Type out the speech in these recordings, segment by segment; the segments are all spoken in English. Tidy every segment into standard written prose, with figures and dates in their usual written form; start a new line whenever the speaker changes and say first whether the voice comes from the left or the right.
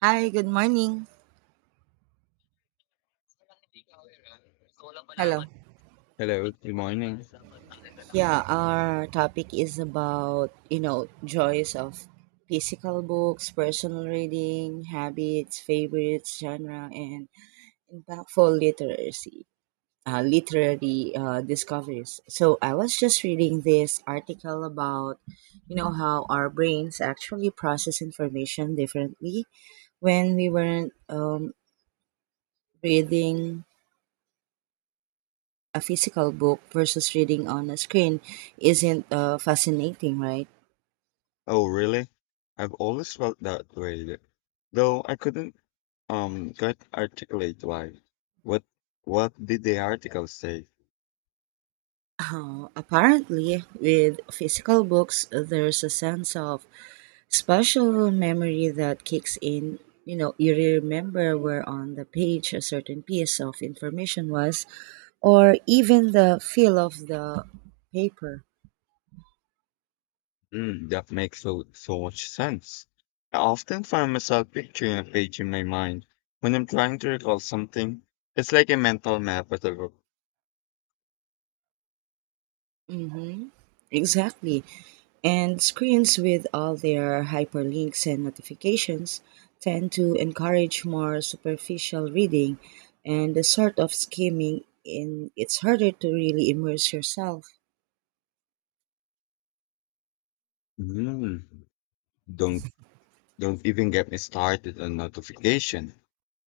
right: Hi, good morning. Hello.
left: Hello, good morning.
right: Yeah, our topic is about, you know, joys of physical books, personal reading, habits, favorites, genre, and impactful literacy, literary discoveries. So I was just reading this article about, you know, how our brains actually process information differently when we weren't reading a physical book versus reading on a screen isn't fascinating, right?
left: Oh, really? I've always felt that way, though I couldn't quite articulate why. What what did the article say?
right: Apparently, with physical books, there's a sense of special memory that kicks in. You know, you remember where on the page a certain piece of information was, or even the feel of the paper.
left: Mm, that makes so much sense. I often find myself picturing a page in my mind when I'm trying to recall something. It's like a mental map of the book.
right: Mm-hmm. Exactly. And screens with all their hyperlinks and notifications tend to encourage more superficial reading and the sort of skimming in it's harder to really immerse yourself.
left: Mm, don't Don't even get me started on notification.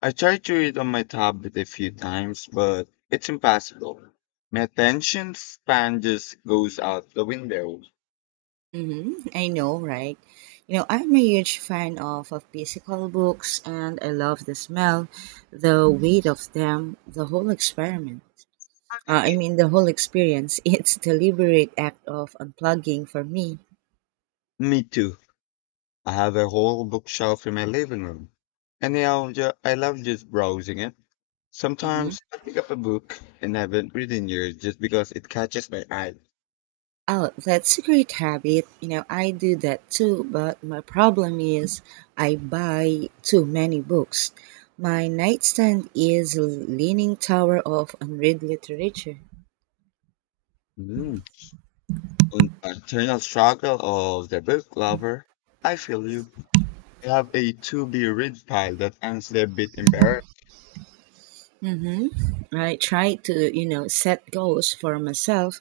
left: I tried to read on my tablet a few times, but it's impossible. My attention span just goes out the window.
right: Mm-hmm. I know, right? You know, I'm a huge fan of physical books, and I love the smell, the weight of them, the whole experiment. I mean, the whole experience. It's the deliberate act of unplugging for me.
left: Me too. I have a whole bookshelf in my living room. Anyhow, I love just browsing it. Sometimes I pick up a book and haven't read in years just because it catches my eye.
right: Oh, that's a great habit. You know, I do that too, but my problem is I buy too many books. My nightstand is a leaning tower of unread literature.
left: Mm. On the internal struggle of the book lover, I feel you. I have a to be read pile that's honestly a bit embarrassing.
right: Hmm. I try to, you know, set goals for myself,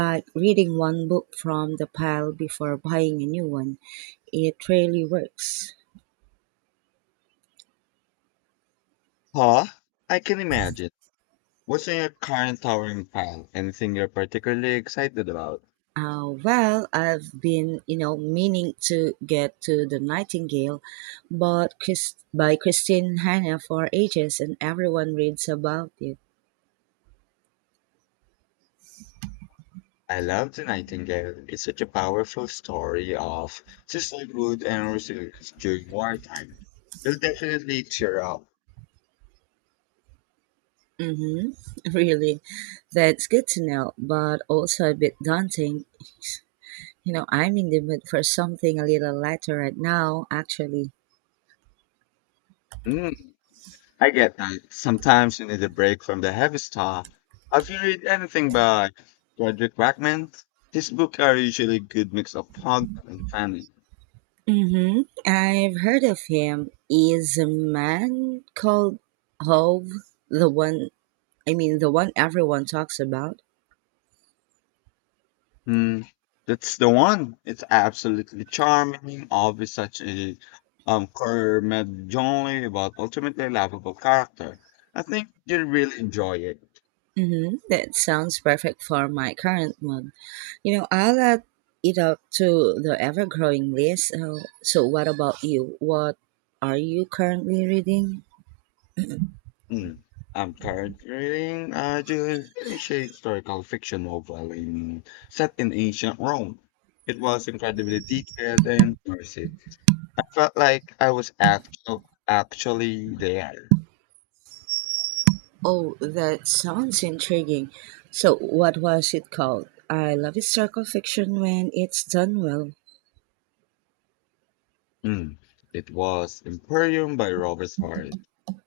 right: like reading one book from the pile before buying a new one. It really works.
left: Huh? I can imagine. What's in your current towering pile? Anything you're particularly excited about?
right: Well, I've been, you know, meaning to get to The Nightingale but by Christine Hanna for ages, and everyone reads about it.
left: I love The Nightingale. It's such a powerful story of sisterhood and resilience during wartime. It'll definitely cheer up.
right: Hmm. Really, that's good to know, but also a bit daunting. You know, I'm in the mood for something a little lighter right now, actually.
left: Mm, I get that. Sometimes you need a break from the heavy stuff. Have you read anything by Frederick Rackman? His books are usually a good mix of fun and family.
right: Hmm. I've heard of him. Is a man called Hove the one? I mean, the one everyone talks about.
left: Mm, that's the one. It's absolutely charming, always such a curmudgeonly but ultimately lovable character. I think you'll really enjoy it.
right: Mm-hmm. That sounds perfect for my current mood. You know, I'll add it up to the ever growing list. So, what about you? What are you currently reading?
left: Mm. I'm currently reading Julius historical fiction novel in, set in ancient Rome. It was incredibly detailed and immersive. I felt like I was actually there.
right: Oh, that sounds intriguing. So, what was it called? I love historical fiction when it's done well.
left: Mm. It was Imperium by Robert Harris.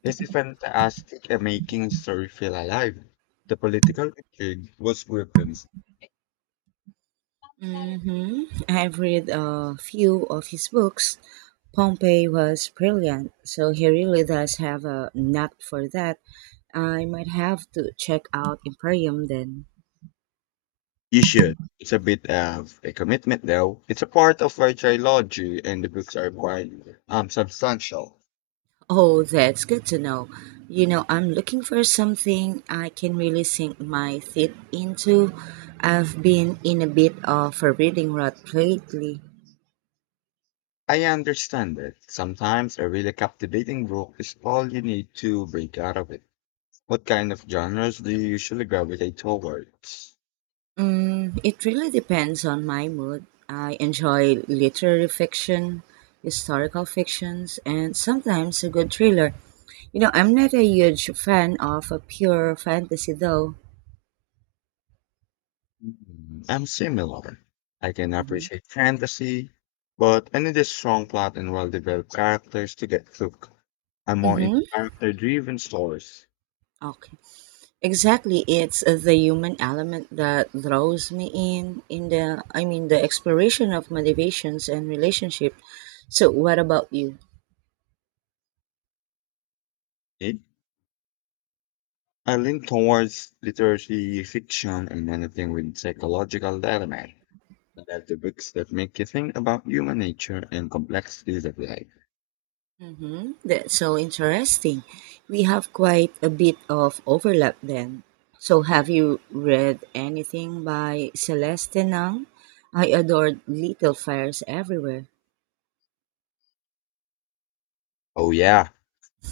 left: This a fantastic at making story feel alive. The political intrigue was weapons.
right: Hmm. I've read a few of his books. Pompey was brilliant, so he really does have a knack for that. I might have to check out Imperium then.
left: You should. It's a bit of a commitment though. It's a part of our trilogy and the books are quite substantial.
right: Oh, that's good to know. You know, I'm looking for something I can really sink my teeth into. I've been in a bit of a reading rut lately.
left: I understand it. Sometimes a really captivating book is all you need to break out of it. What kind of genres do you usually gravitate towards?
right: Mm, it really depends on my mood. I enjoy literary fiction, historical fictions, and sometimes a good thriller. You know, I'm not a huge fan of a pure fantasy though.
left: Mm, I'm similar. I can
right: Hmm.
left: appreciate fantasy, but I need a strong plot and well-developed characters to get hooked. I'm more into
right: Mm-hmm.
left: character-driven stories.
right: Okay. Exactly. It's the human element that draws me in, I mean, the exploration of motivations and relationship. So, what about you?
left: Eh? I lean towards literary fiction and anything with psychological element. I love the books that make you think about human nature and complexities of life.
right: Mm-hmm. That's so interesting. We have quite a bit of overlap then. So, have you read anything by Celeste Nang? I adored Little Fires Everywhere.
left: Oh yeah,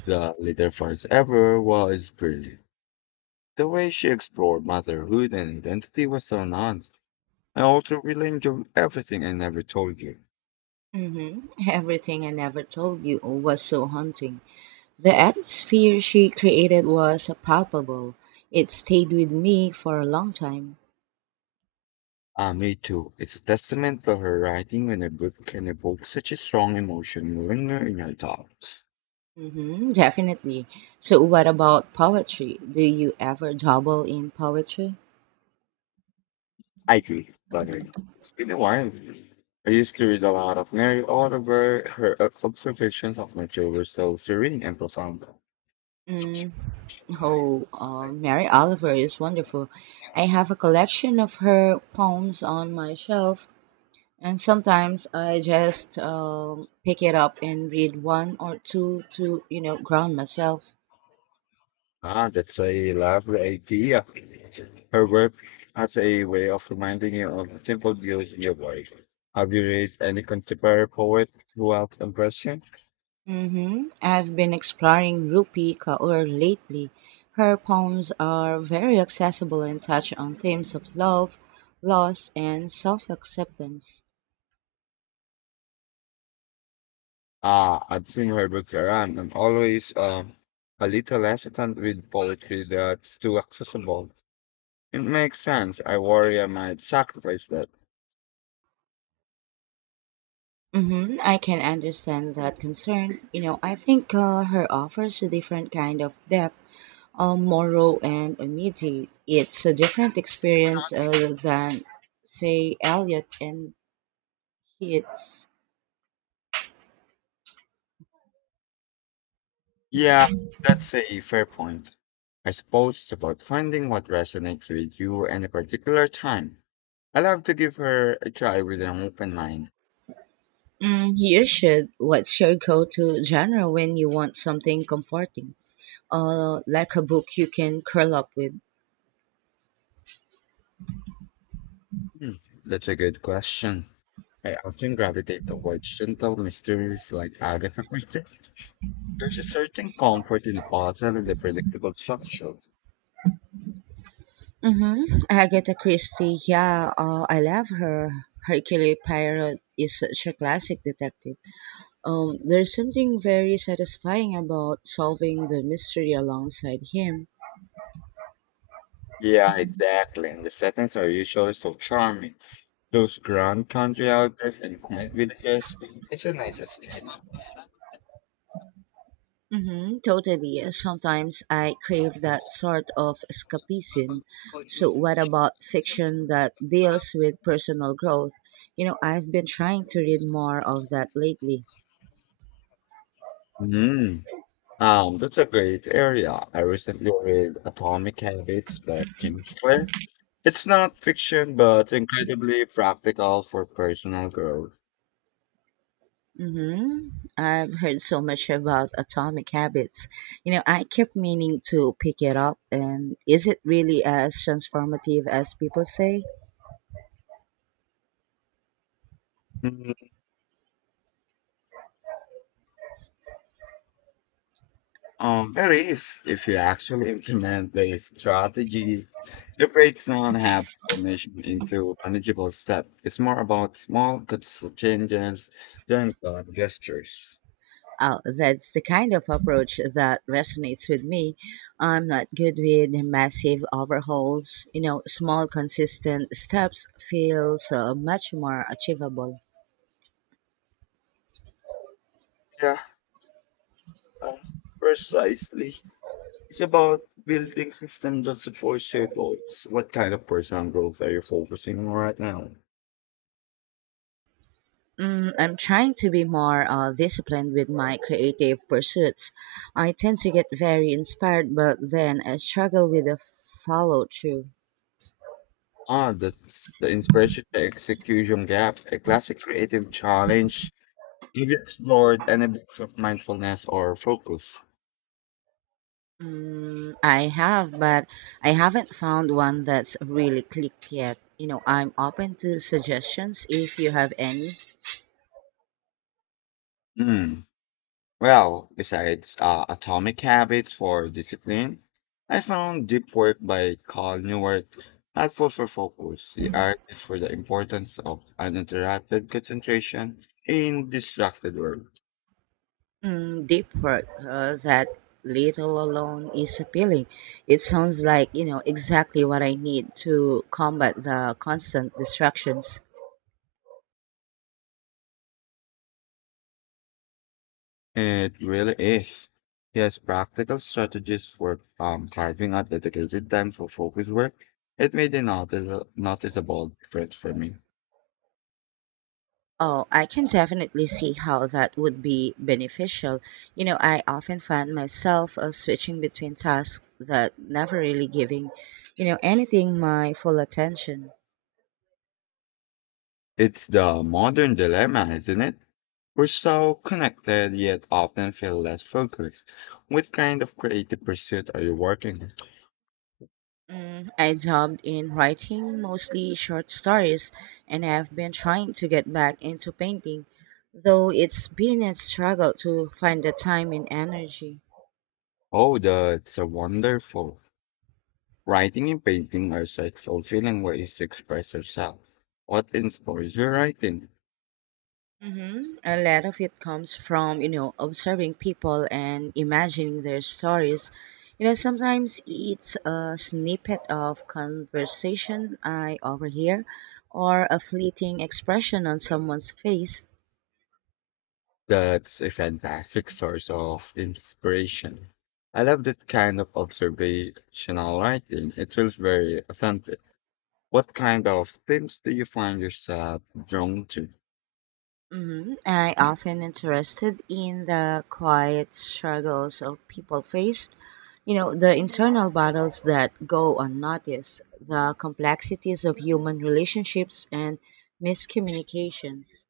left: the Little first ever was brilliant. The way she explored motherhood and identity was so nuanced. I also really enjoyed everything I never told you.
right: Mm-hmm. Everything I Never Told You was so haunting. The atmosphere she created was palpable. It stayed with me for a long time.
left: Ah, me too. It's a testament to her writing when a book can evoke such a strong emotion linger in your thoughts.
right: Mm-hmm, definitely. So, what about poetry? Do you ever dabble in poetry?
left: I agree, by the way. It's been a while. I used to read a lot of Mary Oliver. Her observations of nature were so serene and profound.
right: Mm. Oh, Mary Oliver is wonderful. I have a collection of her poems on my shelf, and sometimes I just pick it up and read one or two to, you know, ground myself.
left: Ah, that's a lovely idea. Her work has a way of reminding you of the simple beauty of life. Have you read any contemporary poet who have impressed you?
right: Mm-hmm. I've been exploring Rupi Kaur lately. Her poems are very accessible and touch on themes of love, loss, and self acceptance.
left: I've seen her books around. I'm always a little hesitant with poetry that's too accessible. It makes sense. I worry I might sacrifice that.
right: Hmm. I can understand that concern. You know, I think her offers a different kind of depth, moral and immediate. It's a different experience than, say, Elliot and Keats.
left: Yeah, that's a fair point. I suppose it's about finding what resonates with you at a particular time. I'll have to give her a try with an open mind.
right: Mm, you should. What's your go-to genre when you want something comforting? Like a book you can curl up with.
left: Hmm, that's a good question. I often gravitate towards gentle mysteries like Agatha Christie. There's a certain comfort in the puzzle and the predictable structure.
right: Mm-hmm. Agatha Christie, yeah, I love her. Hercule Poirot is such a classic detective. There's something very satisfying about solving the mystery alongside him.
left: Yeah, exactly. And the settings are usually so charming. Those grand country outdoors and quiet villages, it's a nice escape.
right: Mm-hmm. Totally. Sometimes I crave that sort of escapism. So, what about fiction that deals with personal growth? You know, I've been trying to read more of that lately.
left: Mm. That's a great area. I recently read Atomic Habits by Kim Sinclair. It's not fiction, but incredibly practical for personal growth.
right: Mm-hmm. I've heard so much about Atomic Habits. You know, I kept meaning to pick it up, and is it really as transformative as people say?
left: Hmm. There is, if you actually implement the strategies, it breaks down habit formation into manageable steps. It's more about small, consistent changes than grand gestures.
right: Oh, that's the kind of approach that resonates with me. I'm not good with massive overhauls. You know, small, consistent steps feel so much more achievable.
left: Yeah, uh, precisely. It's about building systems that support your goals. What kind of personal growth are you focusing on right now?
right: Mm, I'm trying to be more disciplined with my creative pursuits. I tend to get very inspired, but then I struggle with the follow through.
left: Ah, that's the inspiration to execution gap, a classic creative challenge. Have you explored any books of mindfulness or focus?
right: Mm, I have, but I haven't found one that's really clicked yet. You know, I'm open to suggestions if you have any.
left: Mm. Well, besides Atomic Habits for discipline, I found Deep Work by Carl Newport helpful for focus. He argues for the importance of uninterrupted concentration in distracted work.
right: Mm, deep work. That little alone is appealing. It sounds like, you know, exactly what I need to combat the constant distractions.
left: It really is. He has practical strategies for carving out dedicated time for focus work. It made a noticeable difference for me.
right: Oh, I can definitely see how that would be beneficial. You know, I often find myself switching between tasks that never really giving, you know, anything my full attention.
left: It's the modern dilemma, isn't it? We're so connected yet often feel less focused. What kind of creative pursuit are you working on?
right: Mm, I dabbled in writing, mostly short stories, and have been trying to get back into painting, though it's been a struggle to find the time and energy.
left: Oh, that's a wonderful. Writing and painting are such fulfilling ways to express yourself. What inspires your writing?
right: Hmm. A lot of it comes from, you know, observing people and imagining their stories. You know, sometimes it's a snippet of conversation I overhear or a fleeting expression on someone's face.
left: That's a fantastic source of inspiration. I love that kind of observational writing. It feels very authentic. What kind of themes do you find yourself drawn to?
right: Hmm. I often interested in the quiet struggles of people face, you know, the internal battles that go unnoticed, the complexities of human relationships and miscommunications.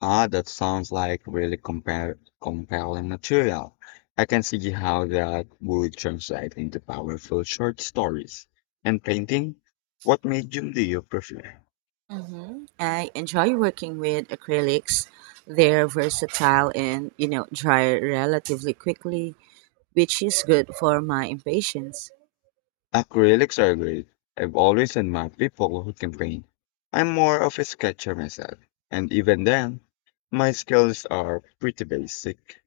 left: Ah, that sounds like really compelling material. I can see how that would translate into powerful short stories. And painting? What medium do you prefer?
right: Hmm. I enjoy working with acrylics. They're versatile and, you know, dry relatively quickly, which is good for my impatience.
left: Acrylics are great. I've always admired people who can paint. I'm more of a sketcher myself, and even then, my skills are pretty basic.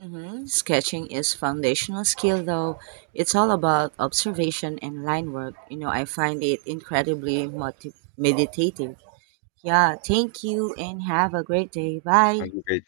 right: Hmm. Sketching is foundational skill though. It's all about observation and line work. You know, I find it incredibly meditative. Yeah, thank you and have a great day.
left: Are
right: Bye.
left: you